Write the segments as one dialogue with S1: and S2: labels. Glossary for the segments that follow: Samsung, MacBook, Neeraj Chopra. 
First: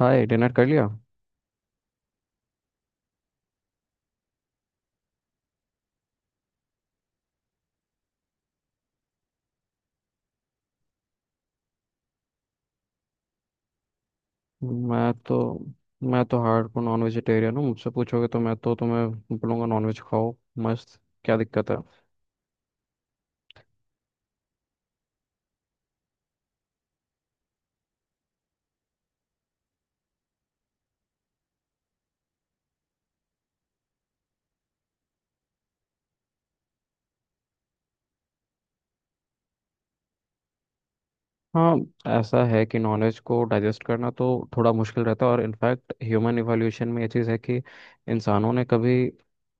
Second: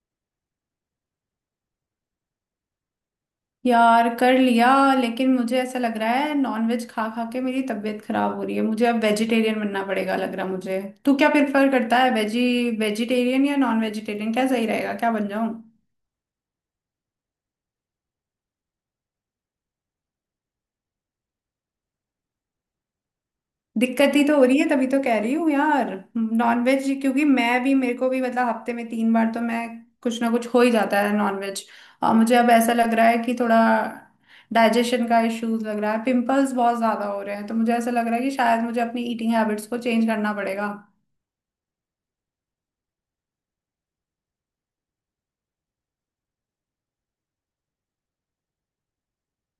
S1: हाय, dinner कर लिया।
S2: यार कर लिया। लेकिन मुझे ऐसा लग रहा है नॉनवेज खा खा के मेरी तबीयत खराब हो रही है, मुझे अब वेजिटेरियन बनना पड़ेगा, लग रहा मुझे। तू क्या प्रेफर करता है, वेजी वेजिटेरियन या नॉन वेजिटेरियन, क्या सही रहेगा, क्या
S1: मैं
S2: बन
S1: तो
S2: जाऊं?
S1: मैं तो हार्डकोर नॉन वेजिटेरियन हूँ। मुझसे पूछोगे तो मैं तो तुम्हें बोलूँगा नॉन वेज खाओ, मस्त। क्या दिक्कत है?
S2: दिक्कत ही तो हो रही है, तभी तो कह रही हूँ यार। नॉन वेज, क्योंकि मैं भी मेरे को भी मतलब हफ्ते में 3 बार तो मैं कुछ ना कुछ हो ही जाता है नॉन वेज। और मुझे अब ऐसा लग रहा है कि थोड़ा डाइजेशन का इश्यूज लग रहा है, पिंपल्स बहुत ज्यादा हो रहे हैं, तो मुझे ऐसा लग रहा है कि शायद मुझे अपनी ईटिंग हैबिट्स को चेंज करना पड़ेगा।
S1: हाँ, ऐसा है कि नॉन वेज को डाइजेस्ट करना तो थोड़ा मुश्किल रहता है, और इनफैक्ट ह्यूमन इवोल्यूशन में ये चीज़ है कि इंसानों ने कभी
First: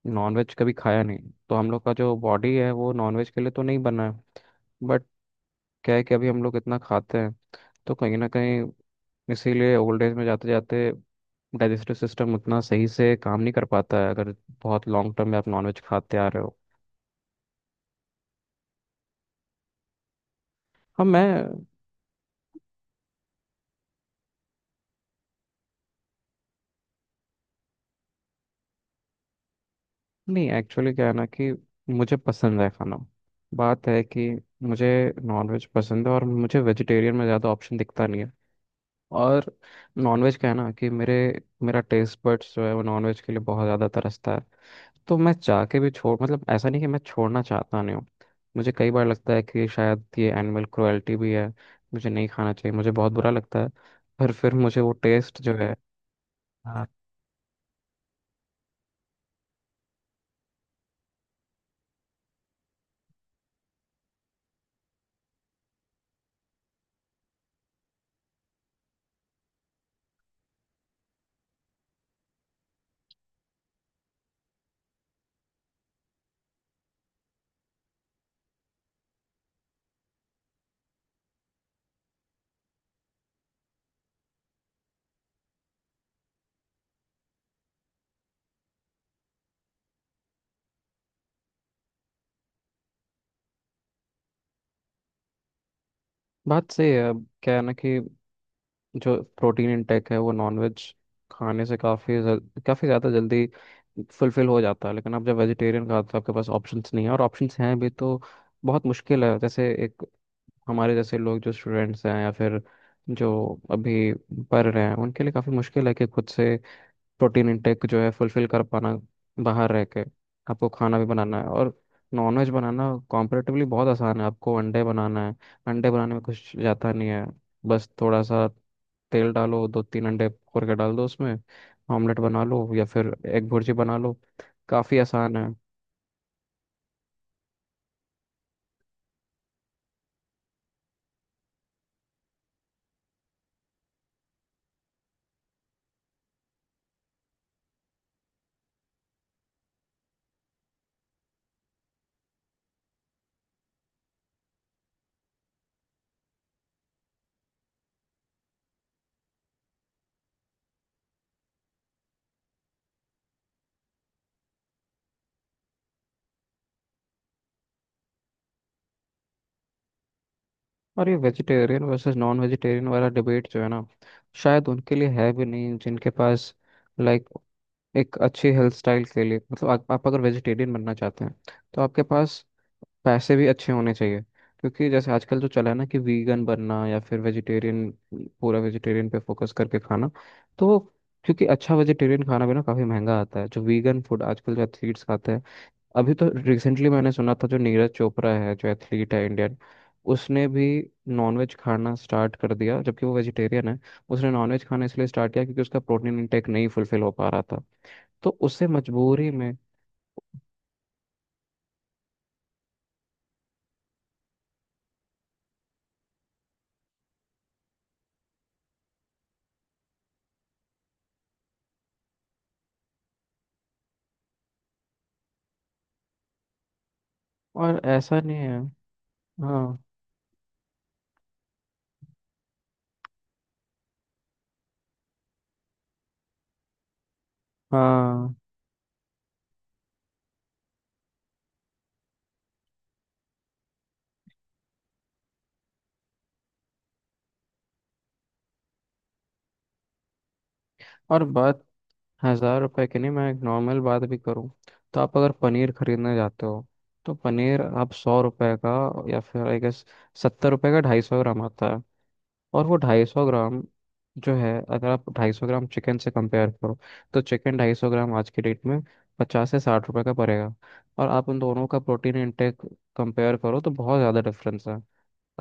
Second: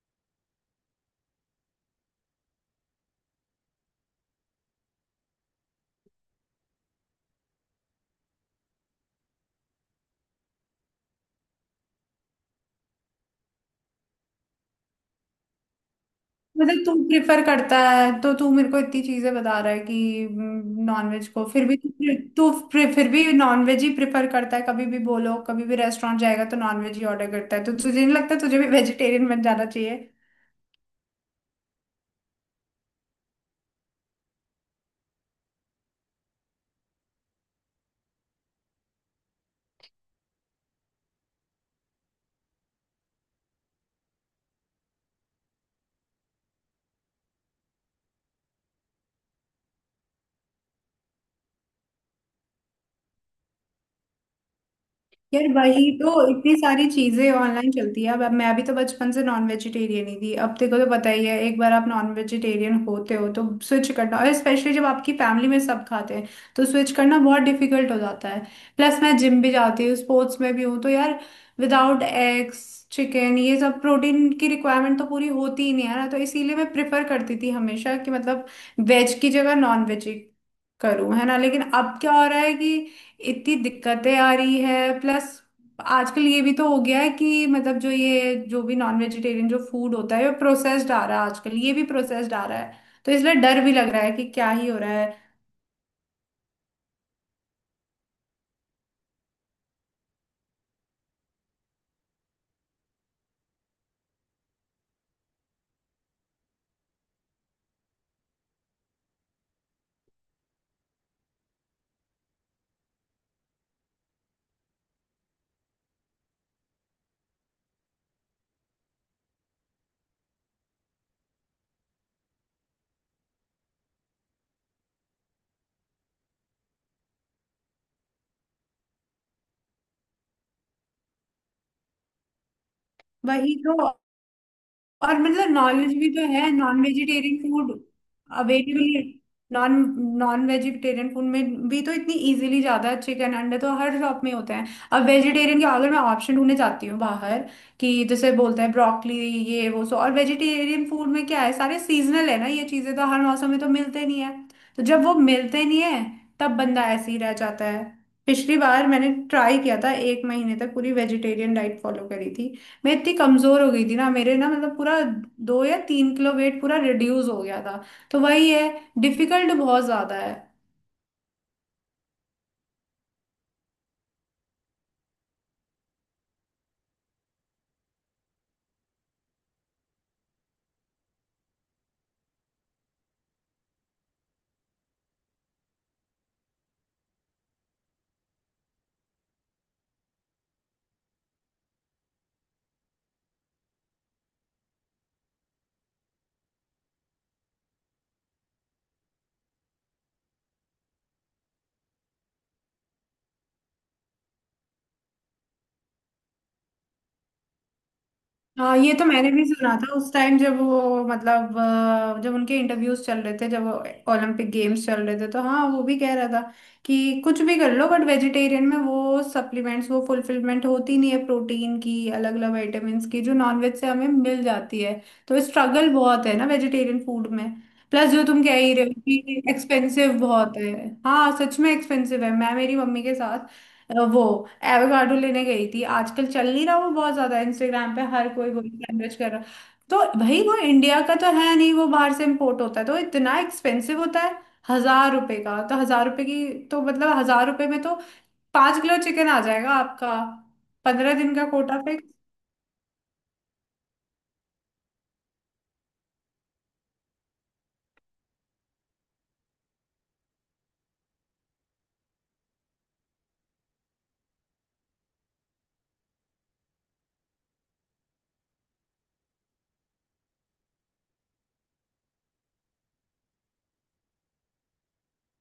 S1: नॉन वेज कभी खाया नहीं। तो हम लोग का जो बॉडी है वो नॉन वेज के लिए तो नहीं बना है। बट क्या है कि अभी हम लोग इतना खाते हैं, तो कहीं ना कहीं, इसीलिए ओल्ड एज में जाते जाते डाइजेस्टिव सिस्टम उतना सही से काम नहीं कर पाता है अगर बहुत लॉन्ग टर्म में आप नॉनवेज खाते आ रहे हो।
S2: मतलब तू प्रिफर करता है तो तू मेरे को इतनी चीजें बता रहा है कि
S1: हाँ
S2: नॉनवेज को फिर
S1: मैं,
S2: भी तू प्रे- फिर भी नॉनवेज ही प्रिफर करता है, कभी भी बोलो, कभी भी रेस्टोरेंट जाएगा तो नॉनवेज ही ऑर्डर करता है, तो तुझे नहीं लगता तुझे भी वेजिटेरियन बन जाना चाहिए?
S1: नहीं एक्चुअली क्या है ना कि मुझे पसंद है खाना। बात है कि मुझे नॉनवेज पसंद है, और मुझे वेजिटेरियन में ज़्यादा ऑप्शन दिखता नहीं है। और नॉनवेज का है ना कि मेरे मेरा टेस्ट बड्स जो है वो नॉनवेज के लिए बहुत ज़्यादा तरसता है। तो मैं चाह के भी छोड़, मतलब ऐसा नहीं कि मैं छोड़ना चाहता नहीं हूँ। मुझे कई बार लगता है कि शायद ये एनिमल क्रुएल्टी भी है, मुझे नहीं खाना चाहिए, मुझे बहुत बुरा लगता है। पर फिर मुझे वो टेस्ट
S2: यार
S1: जो है।
S2: वही तो, इतनी
S1: हाँ,
S2: सारी चीजें ऑनलाइन चलती है अब मैं भी तो बचपन से नॉन वेजिटेरियन ही थी, अब देखो तो पता ही है, एक बार आप नॉन वेजिटेरियन होते हो तो स्विच करना, और स्पेशली जब आपकी फैमिली में सब खाते हैं तो स्विच करना बहुत डिफिकल्ट हो जाता है। प्लस मैं जिम भी जाती हूँ, स्पोर्ट्स में भी हूँ, तो यार विदाउट एग्स, चिकन, ये सब प्रोटीन की रिक्वायरमेंट तो पूरी होती ही नहीं है ना, तो इसीलिए मैं प्रेफर करती थी हमेशा कि मतलब वेज की जगह नॉन वेज करूं, है ना। लेकिन अब क्या हो रहा है कि इतनी दिक्कतें आ रही है, प्लस आजकल ये भी तो हो गया है कि मतलब जो ये जो भी नॉन वेजिटेरियन जो फूड होता है वो प्रोसेस्ड आ रहा है, आजकल ये भी प्रोसेस्ड आ रहा है। तो इसलिए डर भी लग रहा है कि क्या ही हो रहा है।
S1: बात सही है। अब क्या है ना कि जो प्रोटीन इनटेक है वो नॉनवेज खाने से काफ़ी काफ़ी ज़्यादा जल्दी फुलफिल हो जाता है। लेकिन आप जब वेजिटेरियन खाते हो आपके पास ऑप्शंस नहीं है, और ऑप्शंस हैं भी तो बहुत मुश्किल है। जैसे एक हमारे जैसे लोग जो स्टूडेंट्स हैं या फिर जो अभी पढ़ रहे हैं उनके लिए काफ़ी मुश्किल है कि खुद से प्रोटीन इंटेक जो है फुलफिल कर पाना। बाहर रह के आपको खाना भी बनाना है, और नॉनवेज बनाना कॉम्परेटिवली बहुत आसान है। आपको अंडे बनाना है, अंडे बनाने में कुछ जाता नहीं है। बस थोड़ा सा तेल डालो, दो तीन अंडे फोड़ के डाल दो उसमें, ऑमलेट बना लो या फिर एग
S2: वही
S1: भुर्जी
S2: तो।
S1: बना लो, काफ़ी
S2: और
S1: आसान है।
S2: मतलब नॉलेज भी तो है, non vegetarian food available, non non vegetarian food में भी तो इतनी इजीली ज्यादा है, चिकन अंडे तो हर शॉप में होते हैं। अब वेजिटेरियन के अगर मैं ऑप्शन ढूंढने जाती हूँ बाहर, कि जैसे बोलते हैं ब्रोकली, ये वो, सो और वेजिटेरियन फूड में क्या है, सारे सीजनल है ना, ये चीजें तो हर मौसम में तो मिलते नहीं है। तो जब वो मिलते नहीं है तब बंदा ऐसे ही रह जाता है। पिछली बार मैंने ट्राई किया था एक महीने तक पूरी वेजिटेरियन डाइट फॉलो करी थी, मैं इतनी कमजोर हो गई थी ना, मेरे ना मतलब पूरा 2 या 3 किलो वेट पूरा रिड्यूस हो गया था। तो वही है, डिफिकल्ट बहुत ज्यादा है।
S1: और ये वेजिटेरियन वर्सेस नॉन वेजिटेरियन वाला डिबेट जो है ना, शायद उनके लिए है भी नहीं जिनके पास, लाइक एक अच्छी हेल्थ स्टाइल के लिए, मतलब आप अगर वेजिटेरियन बनना चाहते हैं तो आपके पास पैसे भी अच्छे होने चाहिए। क्योंकि जैसे आजकल जो चला है ना कि वीगन बनना या फिर वेजिटेरियन, पूरा वेजिटेरियन पे फोकस करके खाना, तो क्योंकि अच्छा वेजिटेरियन खाना भी ना काफ़ी महंगा आता है। जो वीगन फूड आजकल जो एथलीट्स खाते हैं, अभी तो रिसेंटली मैंने सुना था जो नीरज चोपड़ा है जो एथलीट है इंडियन, उसने भी नॉनवेज खाना स्टार्ट कर दिया जबकि वो वेजिटेरियन है। उसने नॉनवेज खाना इसलिए स्टार्ट किया क्योंकि उसका प्रोटीन इंटेक नहीं फुलफिल हो पा रहा था, तो उससे
S2: हाँ ये तो
S1: मजबूरी
S2: मैंने भी
S1: में।
S2: सुना था उस टाइम जब वो मतलब जब उनके इंटरव्यूज चल रहे थे, जब ओलंपिक गेम्स चल रहे थे, तो हाँ वो भी कह रहा था कि कुछ भी कर लो बट वेजिटेरियन में वो सप्लीमेंट्स, वो फुलफिलमेंट होती नहीं है, प्रोटीन की, अलग अलग विटामिन्स की जो नॉनवेज से हमें मिल जाती है। तो स्ट्रगल बहुत है ना वेजिटेरियन फूड में।
S1: और
S2: प्लस
S1: ऐसा
S2: जो
S1: नहीं
S2: तुम कह
S1: है।
S2: ही रहे हो कि
S1: हाँ।
S2: एक्सपेंसिव बहुत है। हाँ सच में एक्सपेंसिव है। मैं मेरी मम्मी के साथ वो एवोकाडो लेने गई थी, आजकल चल नहीं रहा वो बहुत ज्यादा, इंस्टाग्राम पे हर
S1: हाँ,
S2: कोई वही सैंडविच कर रहा। तो भाई वो इंडिया का तो है नहीं, वो बाहर से इम्पोर्ट होता है तो इतना एक्सपेंसिव होता है। 1,000 रुपए का तो 1,000 रुपए की। तो मतलब 1,000 रुपए में तो 5 किलो चिकन आ जाएगा आपका, पंद्रह
S1: और
S2: दिन का
S1: बात
S2: कोटा पे।
S1: 1000 रुपए की नहीं, मैं एक नॉर्मल बात भी करूँ तो आप अगर पनीर खरीदने जाते हो तो पनीर आप 100 रुपए का या फिर आई गेस 70 रुपए का 250 ग्राम आता है। और वो 250 ग्राम जो है अगर आप 250 ग्राम चिकन से कंपेयर करो, तो चिकन 250 ग्राम आज की डेट में 50 से 60 रुपए का पड़ेगा। और आप उन दोनों का प्रोटीन इंटेक कंपेयर करो तो बहुत ज़्यादा डिफरेंस है,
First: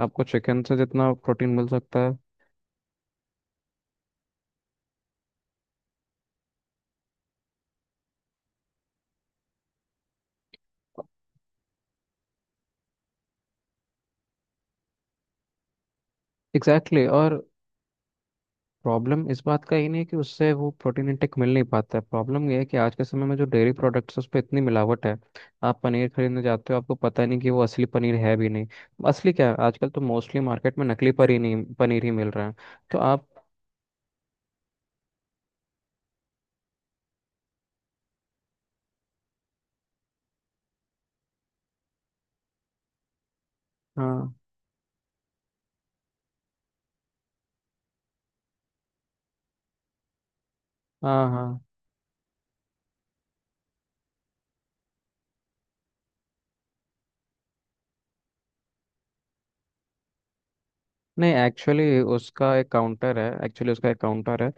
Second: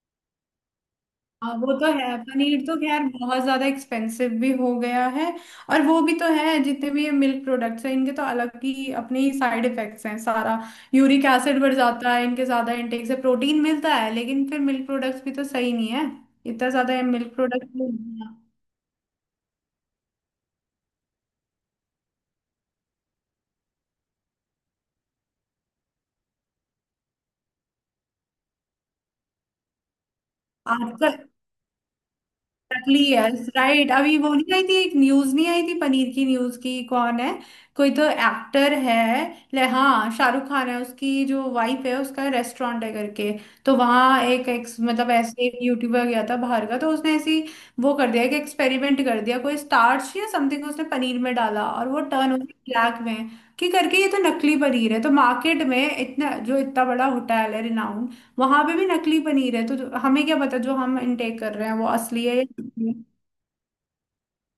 S1: आपको चिकन से जितना प्रोटीन
S2: हाँ
S1: मिल
S2: वो तो
S1: सकता है।
S2: है, पनीर तो खैर बहुत ज्यादा एक्सपेंसिव भी हो गया है। और वो भी तो है, जितने भी ये मिल्क प्रोडक्ट्स हैं इनके तो अलग ही अपने ही साइड इफेक्ट्स हैं, सारा यूरिक एसिड बढ़ जाता है इनके ज्यादा इंटेक से, प्रोटीन मिलता है लेकिन फिर मिल्क प्रोडक्ट्स भी तो सही नहीं है, इतना
S1: एग्जैक्टली
S2: ज्यादा
S1: exactly।
S2: मिल्क
S1: और
S2: प्रोडक्ट।
S1: प्रॉब्लम इस बात का ही नहीं है कि उससे वो प्रोटीन इंटेक मिल नहीं पाता है, प्रॉब्लम ये है कि आज के समय में जो डेयरी प्रोडक्ट्स उस पर इतनी मिलावट है। आप पनीर खरीदने जाते हो आपको पता नहीं कि वो असली पनीर है भी नहीं। असली क्या है, आजकल तो मोस्टली मार्केट में नकली
S2: आजकल
S1: पनीर नहीं, पनीर ही मिल रहा है। तो
S2: नकली,
S1: आप,
S2: यस राइट, अभी वो नहीं आई थी एक न्यूज, नहीं आई थी पनीर की न्यूज की, कौन है, कोई तो एक्टर है, ले हाँ शाहरुख खान है, उसकी जो वाइफ है उसका रेस्टोरेंट है करके, तो वहाँ
S1: हाँ
S2: एक, एक मतलब ऐसे एक यूट्यूबर गया था बाहर का, तो उसने ऐसी वो कर दिया कि एक्सपेरिमेंट कर दिया, कोई स्टार्च या समथिंग उसने पनीर
S1: हाँ
S2: में
S1: हाँ,
S2: डाला और वो टर्न हो गई ब्लैक में, कि करके ये तो नकली पनीर है, तो मार्केट में इतना, जो इतना बड़ा होटल है रिनाउंड, वहां पे भी नकली पनीर है, तो हमें क्या पता जो हम
S1: नहीं
S2: इनटेक कर रहे हैं वो
S1: एक्चुअली
S2: असली है या
S1: उसका एक
S2: नकली है।
S1: काउंटर है।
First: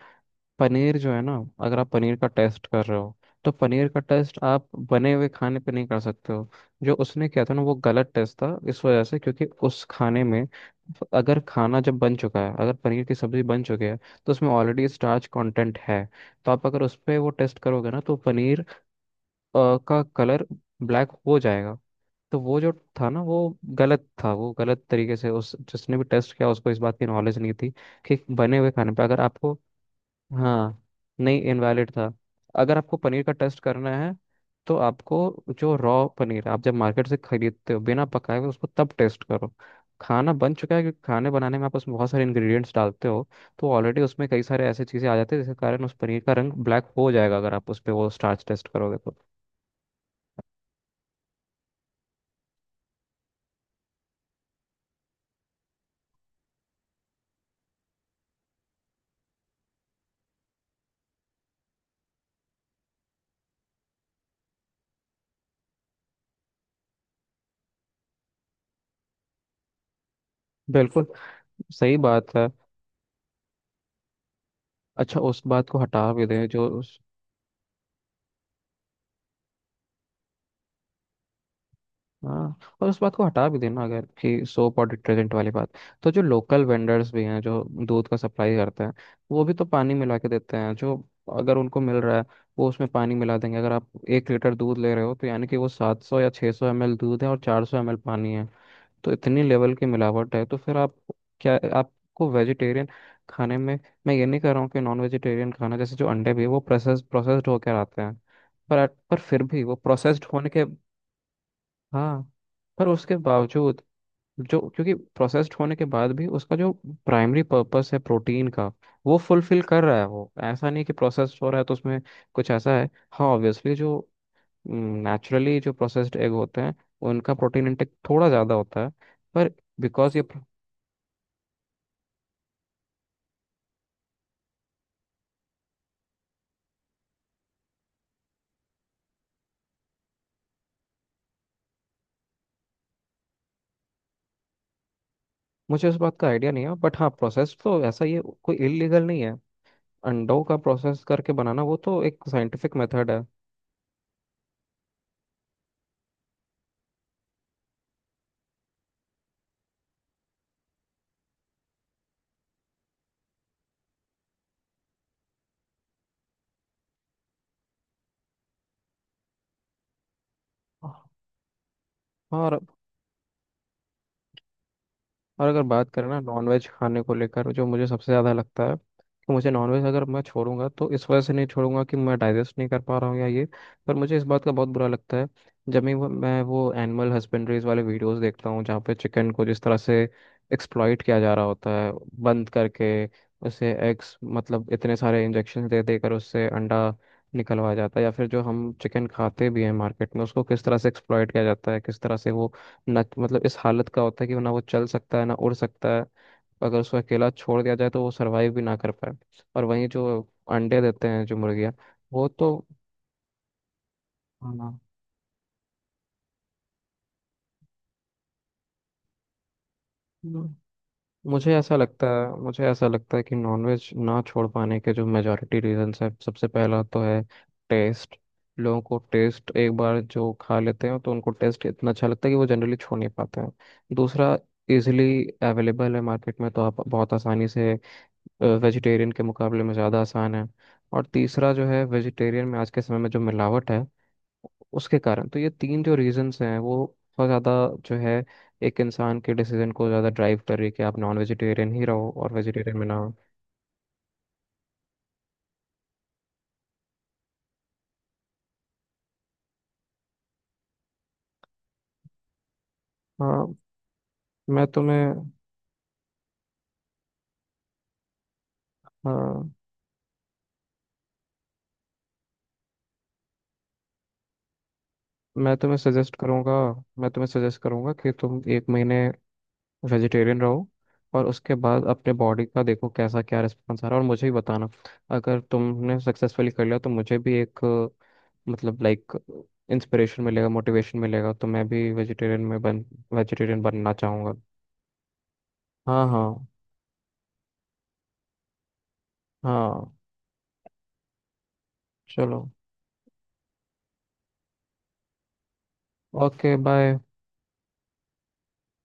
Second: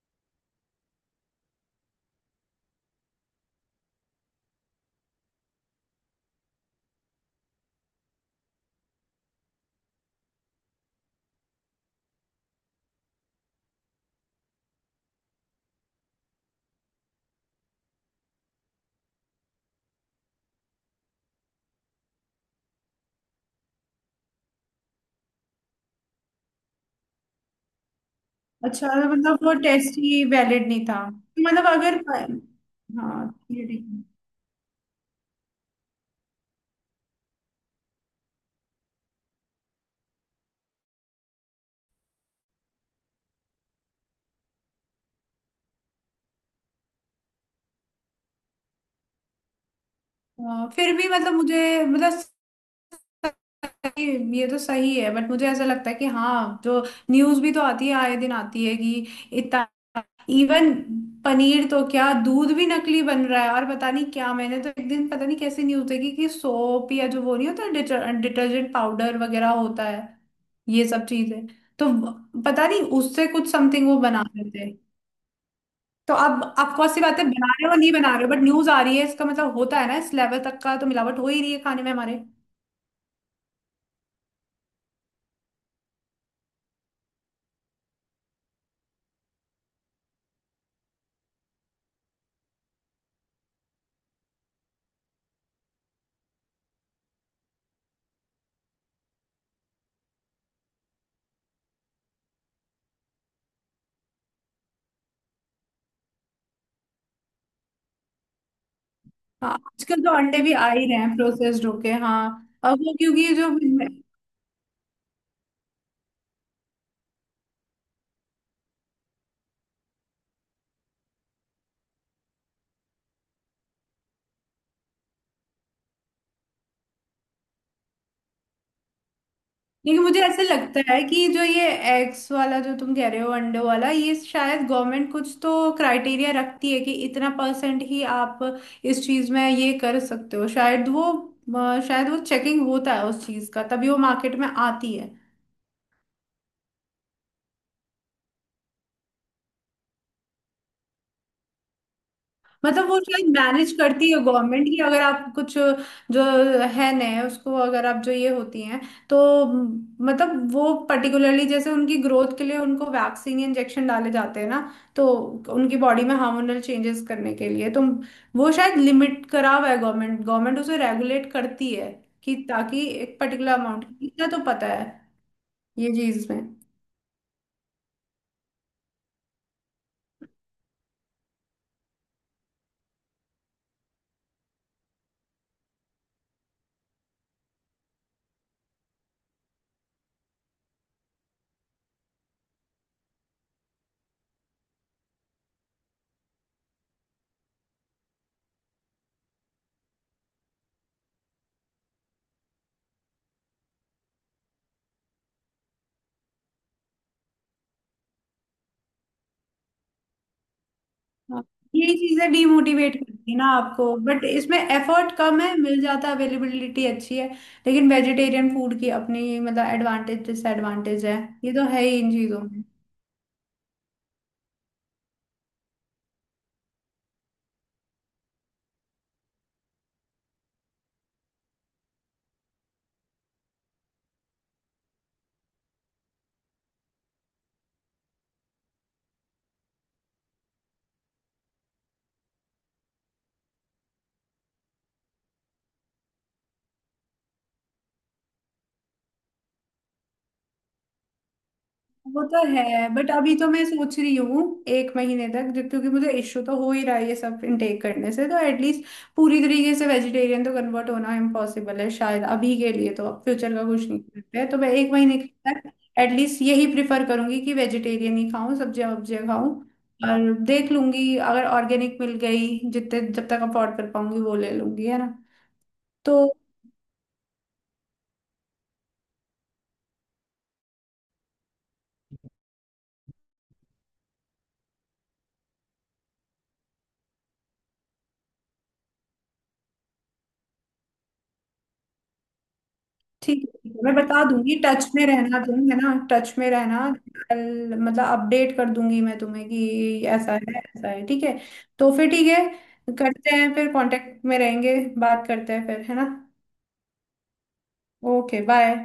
S1: पनीर जो है ना, अगर आप पनीर का टेस्ट कर रहे हो तो पनीर का टेस्ट आप बने हुए खाने पे नहीं कर सकते हो। जो उसने किया था ना वो गलत टेस्ट था इस वजह से, क्योंकि उस खाने में, अगर खाना जब बन चुका है, अगर पनीर की सब्जी बन चुकी है तो उसमें ऑलरेडी स्टार्च कंटेंट है। तो आप अगर उस पर वो टेस्ट करोगे ना तो पनीर का कलर ब्लैक हो जाएगा। तो वो जो था ना, वो गलत था, वो गलत तरीके से, उस जिसने भी टेस्ट किया उसको इस बात की नॉलेज नहीं थी कि बने हुए
S2: अच्छा
S1: खाने पे अगर
S2: मतलब
S1: आपको,
S2: वो टेस्ट ही
S1: हाँ,
S2: वैलिड नहीं था,
S1: नहीं
S2: मतलब
S1: इनवैलिड
S2: अगर
S1: था। अगर आपको पनीर
S2: हाँ,
S1: का टेस्ट
S2: ये ठीक
S1: करना है तो आपको, जो रॉ पनीर आप जब मार्केट से खरीदते हो बिना पकाए हुए, उसको तब टेस्ट करो। खाना बन चुका है क्योंकि खाने बनाने में आप उसमें बहुत सारे इंग्रेडिएंट्स डालते हो, तो ऑलरेडी उसमें कई सारे ऐसी चीज़ें आ जाती है जिसके कारण उस पनीर का रंग ब्लैक हो जाएगा अगर आप उस पर वो स्टार्च टेस्ट करोगे तो।
S2: है। फिर भी मतलब मुझे, मतलब ये तो सही है बट मुझे ऐसा लगता है कि हाँ, जो न्यूज भी तो आती है, आए दिन आती है कि इतना इवन पनीर तो क्या, दूध भी नकली बन रहा है। और पता नहीं क्या, मैंने तो एक दिन पता नहीं कैसी न्यूज देखी कि सोप, या जो वो नहीं होता डिटर्जेंट पाउडर वगैरह होता है, ये
S1: बिल्कुल
S2: सब चीजें, तो
S1: सही बात है।
S2: पता नहीं उससे कुछ समथिंग वो बना रहे थे।
S1: अच्छा, उस बात को हटा
S2: तो
S1: भी
S2: अब
S1: दें जो,
S2: आप कौन सी बातें, बना रहे हो नहीं बना रहे हो बट न्यूज आ रही है, इसका मतलब होता है ना, इस लेवल तक का तो मिलावट हो ही रही है खाने में हमारे।
S1: हाँ, और उस बात को हटा भी देना अगर कि सोप और डिटर्जेंट वाली बात। तो जो लोकल वेंडर्स भी हैं जो दूध का सप्लाई करते हैं, वो भी तो पानी मिला के देते हैं। जो, अगर उनको मिल रहा है, वो उसमें पानी मिला देंगे। अगर आप 1 लीटर दूध ले रहे हो तो यानी कि वो 700 या 600 ml दूध है और 400 ml पानी है। तो इतनी लेवल की मिलावट है तो फिर आप, क्या आपको वेजिटेरियन खाने में, मैं ये नहीं कह रहा हूँ कि नॉन वेजिटेरियन खाना जैसे जो अंडे भी है, वो प्रोसेस्ड होकर आते हैं। पर फिर
S2: हाँ
S1: भी वो
S2: आजकल तो
S1: प्रोसेस्ड
S2: अंडे
S1: होने
S2: भी
S1: के,
S2: आ ही रहे हैं प्रोसेस्ड होके, हाँ।
S1: हाँ,
S2: और
S1: पर
S2: वो
S1: उसके
S2: क्योंकि जो
S1: बावजूद जो, क्योंकि प्रोसेस्ड होने के बाद भी उसका जो प्राइमरी पर्पस है प्रोटीन का, वो फुलफिल कर रहा है। वो ऐसा नहीं कि प्रोसेस्ड हो रहा है तो उसमें कुछ ऐसा है। हाँ ऑब्वियसली जो नेचुरली जो प्रोसेस्ड एग होते हैं उनका प्रोटीन इंटेक थोड़ा ज़्यादा होता है। पर
S2: लेकिन
S1: बिकॉज
S2: मुझे
S1: ये
S2: ऐसे
S1: pro-,
S2: लगता है कि जो ये एग्स वाला, जो तुम कह रहे हो अंडों वाला, ये शायद गवर्नमेंट कुछ तो क्राइटेरिया रखती है कि इतना परसेंट ही आप इस चीज में ये कर सकते हो, शायद वो शायद वो चेकिंग होता है उस चीज का, तभी वो मार्केट में आती है।
S1: मुझे उस बात का आइडिया नहीं है बट हाँ, प्रोसेस्ड तो ऐसा ये कोई इलीगल नहीं है। अंडों का प्रोसेस करके बनाना वो तो एक साइंटिफिक
S2: मतलब वो
S1: मेथड है।
S2: शायद मैनेज करती है गवर्नमेंट की, अगर आप कुछ जो है नए उसको, अगर आप जो ये होती हैं तो, मतलब वो पर्टिकुलरली जैसे उनकी ग्रोथ के लिए उनको वैक्सीन इंजेक्शन डाले जाते हैं ना, तो उनकी बॉडी में हार्मोनल चेंजेस करने के लिए तो वो शायद लिमिट करा हुआ है, गवर्नमेंट गवर्नमेंट उसे
S1: हाँ।
S2: रेगुलेट करती है कि
S1: और
S2: ताकि एक पर्टिकुलर अमाउंट इतना तो पता है,
S1: और अगर बात
S2: ये
S1: करें ना
S2: चीज में।
S1: नॉनवेज खाने को लेकर, जो मुझे सबसे ज़्यादा लगता है कि मुझे नॉनवेज अगर मैं छोड़ूंगा तो इस वजह से नहीं छोड़ूंगा कि मैं डाइजेस्ट नहीं कर पा रहा हूँ या ये, पर मुझे इस बात का बहुत बुरा लगता है जब भी मैं वो एनिमल हस्बेंड्रीज वाले वीडियोस देखता हूँ, जहाँ पे चिकन को जिस तरह से एक्सप्लॉइट किया जा रहा होता है बंद करके, उसे एग्स, मतलब इतने सारे इंजेक्शन दे देकर उससे अंडा निकलवाया जाता है, या फिर जो हम चिकन खाते भी हैं मार्केट में उसको किस तरह से एक्सप्लॉइट किया जाता है, किस तरह से वो, ना मतलब इस हालत का होता है कि ना वो चल सकता है ना उड़ सकता है, अगर उसको अकेला छोड़ दिया जाए तो वो सरवाइव भी ना कर पाए। और वहीं जो अंडे देते हैं जो
S2: हाँ,
S1: मुर्गियाँ,
S2: ये
S1: वो
S2: चीजें
S1: तो,
S2: डीमोटिवेट करती है ना आपको, बट इसमें
S1: हाँ,
S2: एफर्ट कम है, मिल जाता है, अवेलेबिलिटी अच्छी है, लेकिन वेजिटेरियन फूड की अपनी मतलब एडवांटेज
S1: हम्म।
S2: डिसएडवांटेज है। ये
S1: मुझे
S2: तो
S1: ऐसा
S2: है ही
S1: लगता
S2: इन
S1: है
S2: चीजों।
S1: मुझे ऐसा लगता है कि नॉनवेज ना छोड़ पाने के जो मेजॉरिटी रीजंस है, सबसे पहला तो है टेस्ट। लोगों को टेस्ट एक बार जो खा लेते हैं तो उनको टेस्ट इतना अच्छा लगता है कि वो जनरली छोड़ नहीं पाते हैं। दूसरा, इजिली अवेलेबल है मार्केट में, तो आप बहुत आसानी से, वेजिटेरियन के मुकाबले में ज़्यादा आसान है। और तीसरा जो है वेजिटेरियन में आज के समय में जो मिलावट है उसके कारण। तो ये तीन जो रीजंस हैं वो बहुत ज़्यादा, जो है, एक इंसान के डिसीजन को ज़्यादा ड्राइव कर रही है कि आप नॉन वेजिटेरियन ही रहो
S2: वो
S1: और
S2: तो
S1: वेजिटेरियन में
S2: है
S1: ना
S2: बट
S1: हो।
S2: अभी तो मैं सोच रही हूँ एक महीने तक, जब क्योंकि मुझे इश्यू तो हो ही रहा है ये सब इनटेक करने से, तो एटलीस्ट पूरी तरीके से वेजिटेरियन तो कन्वर्ट होना इम्पॉसिबल है शायद अभी के लिए, तो
S1: हाँ।
S2: फ्यूचर का कुछ नहीं करते हैं, तो
S1: मैं
S2: मैं एक
S1: तुम्हें
S2: महीने के तक एटलीस्ट यही प्रिफर करूंगी कि वेजिटेरियन ही खाऊं, सब्जियां वब्जियां
S1: हाँ,
S2: खाऊं, और देख लूंगी अगर ऑर्गेनिक मिल गई, जितने जब तक अफोर्ड कर पाऊंगी वो ले लूंगी, है ना।
S1: मैं तुम्हें सजेस्ट
S2: तो
S1: करूँगा। कि तुम एक महीने वेजिटेरियन रहो, और उसके बाद अपने बॉडी का देखो कैसा क्या रिस्पॉन्स आ रहा है, और मुझे भी बताना। अगर तुमने सक्सेसफुली कर लिया तो मुझे भी एक, मतलब लाइक, इंस्पिरेशन मिलेगा, मोटिवेशन मिलेगा, तो मैं भी वेजिटेरियन में बन,
S2: ठीक
S1: वेजिटेरियन
S2: है
S1: बनना
S2: मैं बता
S1: चाहूँगा।
S2: दूंगी, टच में रहना तुम, है ना,
S1: हाँ
S2: टच
S1: हाँ।
S2: में रहना। कल मतलब अपडेट कर दूंगी मैं तुम्हें कि
S1: हाँ,
S2: ऐसा है ऐसा है, ठीक है। तो फिर ठीक
S1: चलो,
S2: है। करते हैं फिर, कांटेक्ट में रहेंगे, बात करते हैं फिर, है ना।
S1: Okay bye.
S2: Okay bye.